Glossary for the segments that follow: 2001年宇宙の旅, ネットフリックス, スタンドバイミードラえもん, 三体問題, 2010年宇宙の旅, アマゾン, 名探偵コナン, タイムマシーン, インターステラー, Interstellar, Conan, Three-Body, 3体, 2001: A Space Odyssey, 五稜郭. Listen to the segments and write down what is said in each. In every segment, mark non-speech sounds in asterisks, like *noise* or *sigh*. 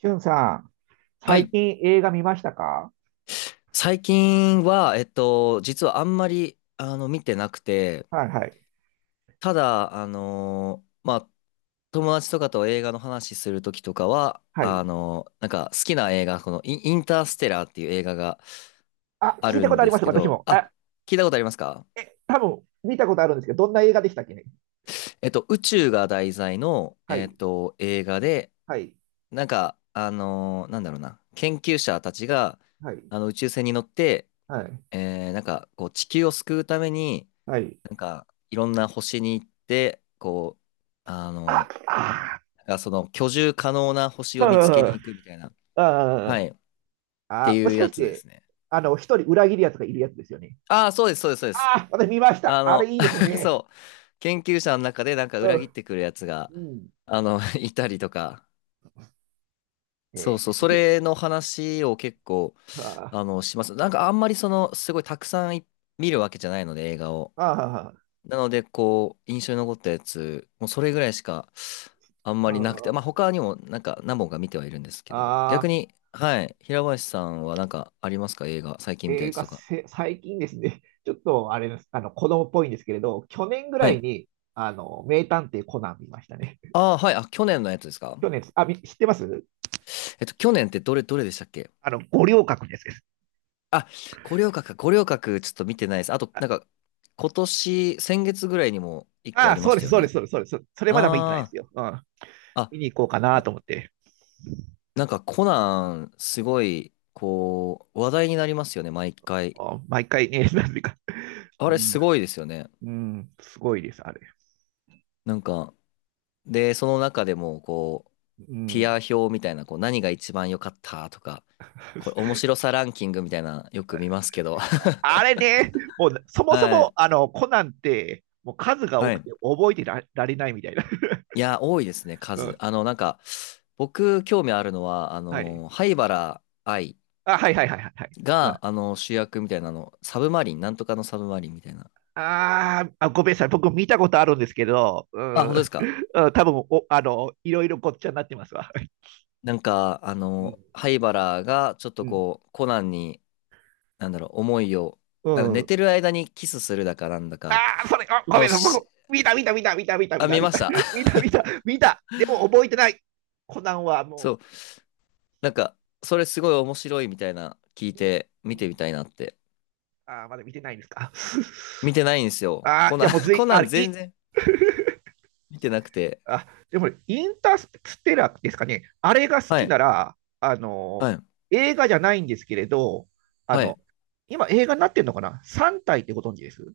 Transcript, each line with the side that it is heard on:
right: しゅんさん、
left: は
right: 最
left: い。
right: 近映画見ましたか？
left: 最近は、実はあんまり、見てなくて、
right: はいはい。
left: ただ、友達とかと映画の話するときとかは、
right: はい。
left: 好きな映画、このインターステラーっていう映画が
right: あ、
left: あ
right: 聞い
left: る
right: たこ
left: ん
right: とあり
left: で
right: ま
left: す
right: す、
left: け
right: 私
left: ど、
right: も。
left: あ、聞いたことありますか？
right: 多分見たことあるんですけど、どんな映画でしたっけね。
left: 宇宙が題材の、
right: はい。
left: 映画で、
right: はい。
left: なんか、あのーなんだろうな、研究者たちが、
right: はい。
left: 宇宙船に乗って、
right: はい。
left: 地球を救うために、
right: はい。
left: いろんな星に行って、あ
right: あ、
left: の、
right: あ
left: その居住可能な星
right: ー、
left: を
right: う
left: 見つけ
right: んう
left: に
right: ん
left: 行くみたいな。は
right: あー、
left: い。って
right: あー、も
left: いう
right: しか
left: や
right: し
left: つで
right: て、
left: すね。
right: 一人裏切るやつがいるやつですよね。
left: ああ、そうです、そうです、そうです。
right: ああ私見ました。
left: あ
right: あれ
left: の、
right: いいです
left: *laughs*
right: ね。
left: そう。研究者の中でなんか裏
right: う
left: 切っ
right: ん。
left: てくるやつが、
right: うん。
left: *laughs* いたりとか。そう
right: え
left: そう、それの話を結構、
right: ー、あー、
left: します。なんかあんまりその、すごいたくさんい見るわけじゃないので、映画を。
right: あー、あ
left: なので、こう、印象に残ったやつ、もうそれぐらいしかあんまりなくて、まあ
right: ー、
left: 他にもなんか何本か見てはいるんですけど、
right: あ
left: 逆
right: ー
left: に、はい、平林さんはなんかありますか？映画、最近見たや
right: 映
left: つ
right: 画
left: とか。
right: せ、最近ですね、*laughs* ちょっとあれです、子供っぽいんですけれど、去年ぐ
left: は
right: らい
left: い。
right: に、名探偵コナン見ましたね。
left: あ
right: *laughs*
left: あ、はい、あ、去年のやつですか？
right: 去年、み知ってます。
left: 去年ってどれ、どれでしたっけ？
right: 五稜郭です。
left: あ、五稜郭か、五稜郭ちょっと見てないです。あと、
right: あ、
left: なんか、今年、先月ぐらいにも一個ありま
right: そう
left: し
right: で
left: た
right: す、
left: よ
right: そうで
left: ね。
right: す、そうです、そうです。それまだ見てないんで
left: あ
right: すよ。うん。
left: あ、あ、
right: 見に行こうかな
left: な、
right: と思って。
left: なんかコナン、すごい、こう、話題になりますよね、毎回。
right: あ毎回ね、*laughs* なんていうか。う
left: あれ
right: ん、
left: すごいですよね。
right: うすごいです、あれ。
left: なんか、で、その中でも、こう、
right: う
left: ティア
right: ん。
left: 表みたいな、こう、何が一番良かったとか、これ、面
right: *laughs*
left: 白さランキングみたいな、よく見ますけど。*laughs*
right: あれね、もう、そもそ
left: は
right: も、
left: い。
right: コナンって、もう数が多
left: は
right: く
left: い。
right: て覚えてら、られないみたいな。
left: いや、多いですね、
right: *laughs* う
left: 数。
right: ん。
left: 僕、興味あるのは、
right: はい。
left: 灰原哀
right: あ、はいはいはいはい。はい。うん。
left: が、主役みたいなの、サブマリン、なんとかのサブマリンみたいな。
right: あーあ、ごめんなさい、僕見たことあるんですけど、う
left: あ、
right: ん、
left: 本当ですか？
right: *laughs* うん多分おあのいろいろごっちゃになってますわ。
left: なんか、
right: うん
left: 灰原が、ちょっ
right: う
left: と
right: ん
left: こう、コナンに、なんだろう、思いを、
right: う
left: なんか寝
right: ん、
left: てる間にキスするだかなんだか
right: ああ、それ、あ、ごめ
left: の
right: んなさい、僕、
left: し、
right: 見た、見た、見た、見た、見た、見
left: あ、
right: た、
left: 見
right: 見
left: まし
right: た、
left: た。
right: 見
left: *laughs*
right: た、見た、見た、でも覚えてない。コナンは
left: そ
right: も
left: う、なんか、それすごい面白いみたいな聞い
right: う、
left: て、
right: う
left: 見て
right: ん、
left: みたいなって。
right: ああ、まだ見てないんですか？*laughs*
left: 見てないんですよ。
right: ああ、
left: コ
right: じ
left: ナ
right: ゃ
left: ン、
right: あもう
left: *laughs*
right: ずい、
left: コナ
right: あ
left: ン
right: れ、
left: 全
right: い、
left: 然見てなくて。
right: あ、でもね、インターステラーですかね。あれが好
left: は
right: きな
left: い、
right: ら、
left: はい、
right: 映画じゃないんですけれど、あ
left: は
right: の、
left: い。
right: 今映画になってるのかな？ 3 体ってご存知です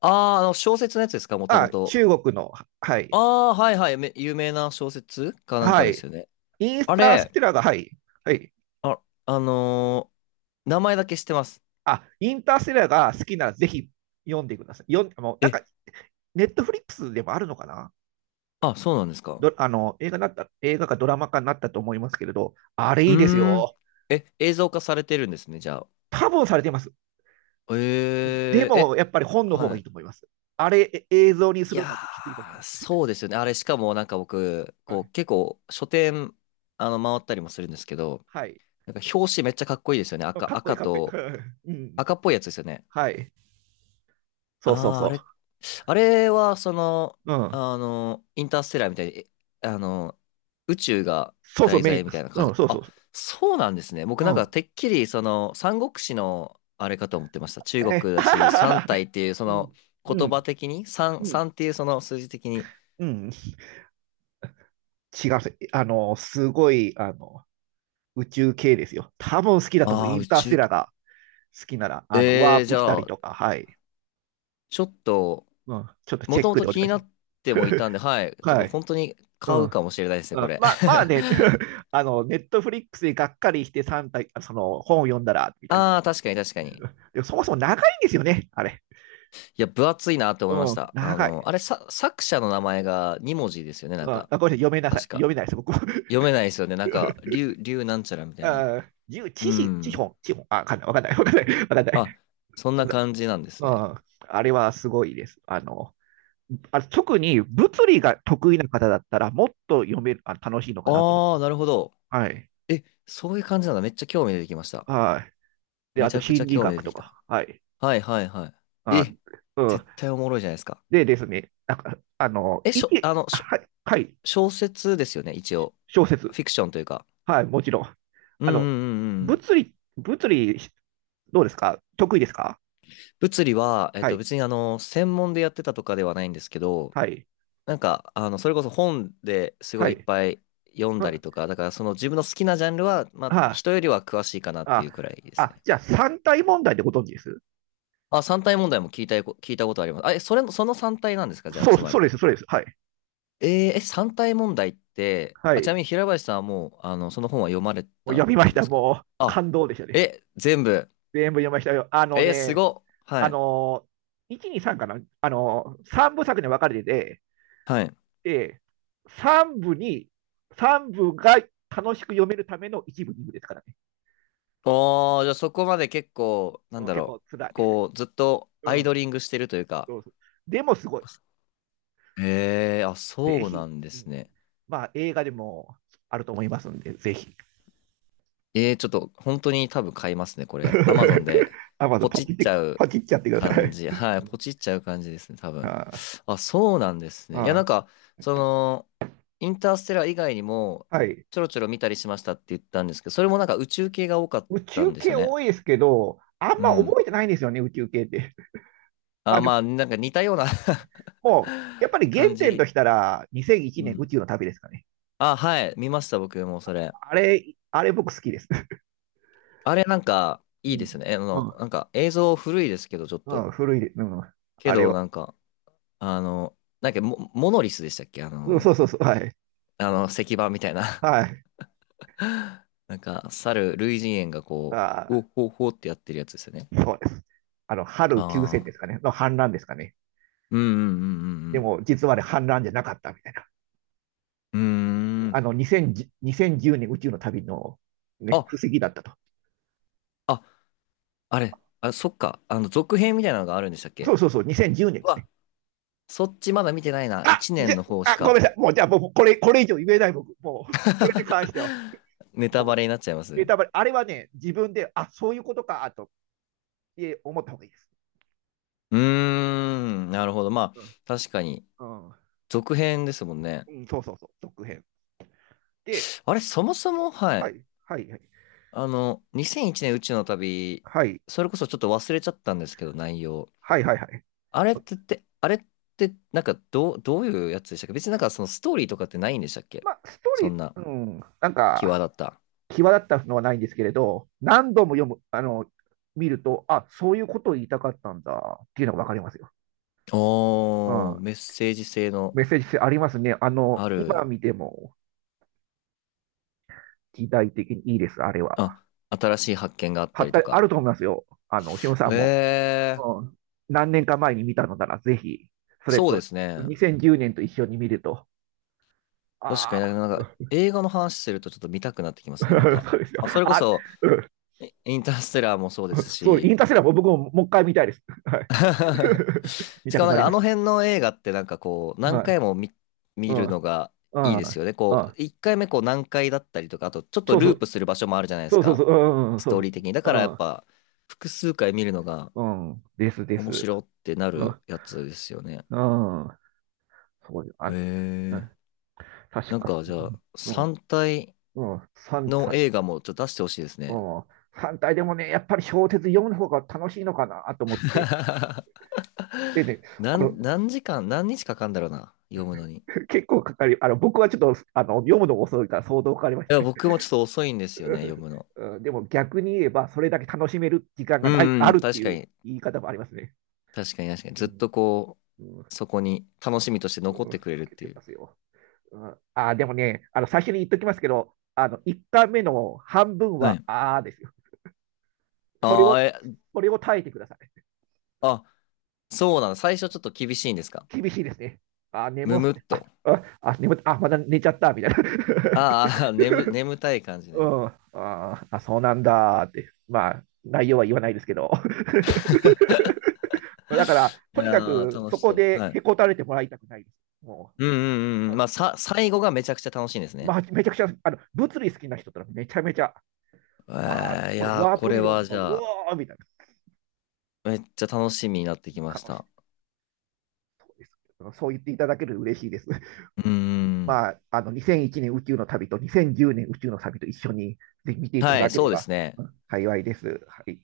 left: あー、小説のやつですか、もともと。
right: 中国の、はい、
left: あー、はいはい、有名な小説かなん
right: は
left: かで
right: い。
left: すよね。
right: イン
left: あ
right: タース
left: れ、
right: テラーが、はい、はい。
left: あ、あの名前だけ知ってます。
right: インターステラーが好きならぜひ読んでください。読ん、もうなん
left: え、
right: か、ネットフリックスでもあるのかな？
left: あ、そうなんですか。
right: ど、あの、映画になった、映画かドラマ化になったと思いますけれど、あれ
left: う
right: いいです
left: ーん。
right: よ。
left: え、映像化されてるんですね、じゃあ。
right: 多分されてます。で
left: ええ
right: も、
left: え、
right: やっぱり本の方が
left: は
right: いいと思
left: い。
right: います。あれ、映像にす
left: い
right: るの
left: や
right: はちょっときついと思いま
left: ー、
right: す。
left: そうですよね。あれ、しかもなんか僕、
right: は
left: こ
right: い。
left: う、結構、書店、回ったりもするんですけど、
right: はい。
left: なんか表紙めっちゃかっこいいですよね。
right: かっこいい、
left: 赤
right: かっこいい。
left: と、
right: *laughs* うん。
left: 赤っぽいやつですよね。
right: はい。そうそう
left: ああ、あ
right: そ
left: れ、あれは、その、
right: う。うん。
left: インターステラーみたいに、えあの、宇宙が
right: そうそう、
left: 題
right: メイン。
left: 材みたいな感
right: うん、
left: じ。
right: そうそ
left: あ、
right: うそ
left: そうなんですね。僕
right: う。う
left: なんか、
right: ん。
left: てっきり、その、三国志の、あれかと思ってました。中
right: え
left: 国だし、三
right: ー
left: 体っていう、そ
right: *laughs*、う
left: の、
right: ん、う
left: 言葉
right: ん、
left: 的に、
right: うん、
left: 三っていう、その数字的に。
right: うん。違う、あの、すごい、あの、宇宙系ですよ。多分好きだと思う。
left: ああ、
right: イン
left: 宇
right: ターステ
left: 宙
right: ラー
left: き、
right: が好きなら、ワ
left: え
right: ー
left: ー、じ
right: プした
left: ゃ
right: り
left: あ、
right: とか、はい。
left: ちょっと、
right: うん、ちょっと
left: も
right: チェ
left: と
right: ッ
left: も
right: ク
left: と
right: でお
left: 気
right: 願
left: に
right: いし
left: な
right: ま
left: っ
right: す。
left: てもいたんで、
right: *laughs*
left: はい、ちょっ
right: は
left: と
right: い。
left: 本当に
right: う
left: 買
right: ん。
left: うかもしれないですね、
right: う
left: こ
right: ん、
left: れ。
right: まあ、まあね、
left: *laughs*
right: *laughs* ネットフリックスでがっかりして3体、本を読んだら、みたいな。
left: ああ、確かに確かに。
right: *laughs* でもそもそも長いんですよね、あれ。
left: いや、分厚いなって思いま
right: う
left: し
right: ん、
left: た。あ
right: 長
left: の、
right: い。
left: あれ、さ、作者の名前が二文字ですよね、な
right: う
left: ん
right: ん、
left: か。
right: あごめんなさい、読めなさい。
left: 確
right: 読
left: か。
right: めないです、僕も。
left: 読めないですよね。なんか、
right: *laughs*
left: 竜なんちゃらみたいな。
right: あ十知
left: う
right: 識、知
left: ん。
right: 本、知本。あ、わかんな
left: あ、
right: い。
left: そんな感じなんで
right: う
left: すね。
right: ん、あれはすごいです。あ特に物理が得意な方だったら、もっと読める、あ楽しいのかなと思って
left: ああ
right: ます。
left: なるほど。
right: はい。
left: え、そういう感じなんだ。めっちゃ興味出てきました。
right: はい。で、
left: め
right: あ
left: ち
right: と
left: ゃくちゃ
right: 心理
left: 興味出
right: 学
left: て
right: と
left: きた。
right: か。はい。
left: はいはいはい。
right: あ、
left: え、
right: う
left: 絶
right: ん。
left: 対おもろいじゃないですか。
right: でですね、なんか、
left: え、
right: い
left: しょ、
right: け、
left: あの、しょ、
right: はい、はい、
left: 小説ですよね、一応。
right: 小説。
left: フィクションというか。
right: はい、もちろん。
left: うん
right: あ
left: う
right: の、
left: んうんうん。
right: 物理、どうですか得意ですか？
left: 物理は、
right: はい、
left: 別にあの、専門でやってたとかではないんですけど、
right: はい、
left: なんか、それこそ本ですご
right: は
left: いいっ
right: い。
left: ぱい読んだり
right: は、
left: とか、だからその自分の好きなジャンルは、まあ、
right: は
left: 人よりは詳しいかなってい
right: あ、
left: うくらいで
right: あ、
left: す
right: あ
left: ね。
right: じゃあ三体問題でご存知です
left: あ、三体問題も聞いたこ、聞いたことあります。あ、え、それ、その三体なんですかじゃあ、
right: そ
left: つ
right: う、
left: ま
right: そう
left: り。
right: です、そうです。はい、
left: えーえ、三体問題って、
right: は
left: あ、ちなみ
right: い。
left: に平林さんはもう、その本は読まれ
right: もう
left: たっ
right: 読みま
left: て
right: し
left: ことで
right: た。
left: すか？
right: もう
left: あ、
right: 感動でしたね。
left: え、全部。
right: 全部読みましたよ。あの
left: えーす
right: ね、
left: ごっ。は
right: あ
left: い。
right: の、1、2、3かなあの、3部作に分かれてて、
left: はい。
right: えー、3部に、3部が楽しく読めるための1部、2部ですからね。
left: おー、じゃあそこまで結構、なん
right: うん、
left: だ
right: 結
left: ろ
right: 構辛い。
left: う。こう、ずっ
right: *laughs*
left: と
right: う
left: アイ
right: ん、
left: ドリングしてるというか、
right: そうそう。でもすごい。
left: ええあ、
right: ぜ
left: そう
right: ひ。
left: なんで
right: う
left: す
right: ん、
left: ね。
right: まあ、映画でもあると思いますんで、ぜひ。
left: ええちょっと本当に多分買いますね、これ。アマゾンで
right: *laughs* アマゾン
left: ポ
right: パ
left: チ
right: チ
left: っ
right: っ
left: ち
right: て、
left: ゃ
right: パ
left: う
right: チっちゃってくださ
left: 感
right: い。*laughs*
left: じ。*laughs* はい、ポチっちゃう感じですね、多分。
right: あ
left: あ、そうなんですね。いや、なん
right: あ
left: か、その、インターステラー以外にも、
right: はい。
left: ちょろちょろ見たりしましたって言ったんですけど、それもなんか宇宙系が多かっ
right: 宇
left: た
right: 宙
left: んです
right: 系
left: よね。
right: 多いですけど、あん
left: う
right: ま
left: ん。
right: 覚えてないんですよね、宇宙系って。*laughs* まあ、
left: あ、
right: で
left: まあ、なんか似たような
right: も、やっぱり
left: *laughs* 感
right: 原点と
left: じ。
right: したら、2001
left: う
right: 年宇
left: ん。
right: 宙の旅ですかね。
left: あ、はい、見ました、僕もそれ。
right: あれ僕好きです。
left: あれなんか、
right: *laughs* う
left: いいで
right: ん。
left: すね。
right: うん、
left: なんか映像古いですけど、ちょっ
right: う
left: と。
right: ん、古い、うん、
left: け
right: あれ
left: ど、
right: は。
left: なんか、モノリスでしたっけ？あ
right: うん、そ
left: の、
right: うそうそう、はい。
left: 石板みたいな
right: はい。
left: *laughs* なんか、類人猿がこう、
right: あ
left: おほほってやってるやつですよね。
right: ー、そうです。春休戦
left: あ
right: で
left: あ、
right: すかね、の反乱ですかね。
left: うんうんう
right: で
left: ん
right: も、実はあれ反乱じゃなかったみたいな。
left: うんうん。うーん。
right: 2010年宇宙の旅の、ね、
left: あ、
right: 布石だったと。
left: あ、あれ、あ、そっか。続編みたいなのがあるんでしたっ
right: そ
left: け？
right: うそうそう、2010年
left: う
right: ですね。
left: わ、そっちまだ見てないな。
right: あ、
left: 1
right: じゃ、
left: 年の方し
right: あ、ごめん
left: か
right: なさい。もう、じゃあ、僕、これ、これ以上言えない、僕。もう、これに関しては、
left: *laughs* ネタ
right: も
left: バレになっちゃいま
right: う、ネ
left: す
right: タバレ、あれはね、自分で、あ、そういうことか、と、思った方がいいです。
left: うーん、なるほど。まあ、
right: う
left: 確かに、
right: ん、うん、
left: 続編ですもんね。
right: うん、そうそうそう、続編。で、
left: あれ、そもそも、は
right: は
left: い。
right: い、はい、はい。
left: あの、2001年宇宙の旅、
right: はい。
left: それこそちょっと忘れちゃったんですけど、内容。
right: はいはいはい。
left: あれってって、あれって、なんか、どういうやつでしたっけ？別になんか、そのストーリーとかってないんでしたっけ？
right: まあ、ストー
left: そ
right: リ
left: んな、
right: ー、ん、なん
left: 際
right: か、
left: 立った。
right: 際立ったのはないんですけれど、何度も読む、見ると、あ、そういうことを言いたかったんだっていうのがわかりますよ。う
left: おー、
right: ん。
left: メッセージ性の
right: メッセージ性ありますね。
left: あ
right: 今
left: る、
right: 見ても時代的にいいです、あれは。
left: あ、新しい発見があっ
right: は
left: た
right: っ
left: りと
right: たある
left: か。
right: と思いますよ。しおさんも。
left: え
right: うん。何年か前に見たのなら、ぜひ、そ
left: ー、
right: れ
left: そうで
right: と、
left: すね。
right: 2010年と一緒に見ると、
left: 確
right: あ
left: かに
right: あ、
left: なんか映画の話するとちょっと見たくなってきますね、また。
right: *laughs* そうですよ。
left: まあ、それこ
right: あ、
left: そ、
right: う
left: インターステラーもそうです
right: ん、そう、イン
left: し、
right: ターセラーも僕ももう一回見たいです。はい。
left: *laughs*
right: *laughs* 見
left: し
right: た
left: かも
right: く
left: な
right: な
left: ん
right: り
left: かあ
right: まし
left: の辺の映画ってなんかこう、
right: た。
left: 何
right: はい。
left: 回も見、
right: う
left: 見る
right: ん。
left: のが
right: う
left: いいです
right: ん。
left: よね。こ
right: あ、
left: う、1回目こう何回だったりとか、あとちょっと
right: そうそ
left: ルー
right: う。
left: プする場所もあるじゃないで
right: そ
left: す
right: うそうそ
left: か、
right: う。うんうん。
left: ス
right: そ
left: トー
right: う
left: リー的に。だ
right: そ
left: からやっ
right: う。
left: ぱ、複数回見るのが
right: うん。うん。です、で
left: 面
right: す。
left: 白ってな
right: う
left: る
right: ん。
left: やつですよね。
right: うん。そうよ。あ、
left: へ
right: う
left: え。
right: ん。確
left: なん
right: か、
left: かじゃあ、
right: うん。
left: 3体
right: うん。3
left: の
right: 体。
left: 映画もちょっと出してほしいですね。
right: うん。3体でもね、やっぱり小説読む方が楽しいのかなと思って。
left: *laughs*
right: でね、あの、
left: 何時間、何日かかんだろうな。読むのに。い
right: 結構かかり、僕はちょっと、読むのが遅いから相当かかりました
left: や、
right: ね。
left: 僕もちょっと遅いんですよね、読
right: *laughs*
left: むの。
right: うんうんでも逆に言えば、それだけ楽しめる時間
left: う
right: がない、
left: ん
right: あ
left: うん、
right: るって
left: 確か
right: いう
left: に。
right: 言い方もありますね。
left: 確かに確かに。
right: う
left: ずっと
right: ん
left: こ
right: うん、
left: う、そこに楽しみとして残っ
right: 老
left: てくれるっ
right: け
left: て
right: て
left: いう。
right: ますよ。うん、あ、でもね、最初に言っときますけど、1回目の半分
left: は
right: は、
left: い。
right: あーですよ。それ
left: あ
right: を、
left: あ、え、
right: それを耐えてください。
left: あ、そうなの。最初ちょっと厳しいんですか？
right: 厳しいですね。あ、眠
left: む
right: っ
left: むっ
right: て、あ、
left: と。
right: あ、あ眠って、あ、まだ寝ちゃった、みたいな。*laughs*
left: あーあー、眠たい感じ
right: う
left: ね。
right: ん、ああ、そうなんだって。まあ、内容は言わないですけど。
left: *laughs*
right: *laughs* だから、
left: い
right: とにか
left: やー、
right: く、
left: 楽
right: そ
left: し
right: こ
left: そう。
right: で
left: は
right: へ
left: い。
right: こたれてもらいたくないです。も
left: うんうんうんうん。まあ、最後がめちゃくちゃ楽しいんです
right: う、
left: ね。
right: まあ、めちゃくちゃ、物理好きな人たらめちゃめちゃ、あ
left: え
right: あ、
left: ー、い
right: この
left: やー、
right: ワー
left: こ
right: プ
left: れ
right: 理論
left: は
right: とか、
left: じ
right: う
left: ゃあ、
right: わーみたいな。
left: めっちゃ楽しみになってきま
right: か
left: し
right: もしれ
left: た。
right: ないそうです。そう言っていただけると嬉しいです。
left: うー
right: *laughs*
left: ん。
right: まあ、2001年宇宙の旅と2010年宇宙の旅と一緒に、ぜひ見ていた
left: は
right: だ
left: い、
right: け
left: そ
right: れ
left: うです
right: ば
left: ね。
right: うん幸いです。はい。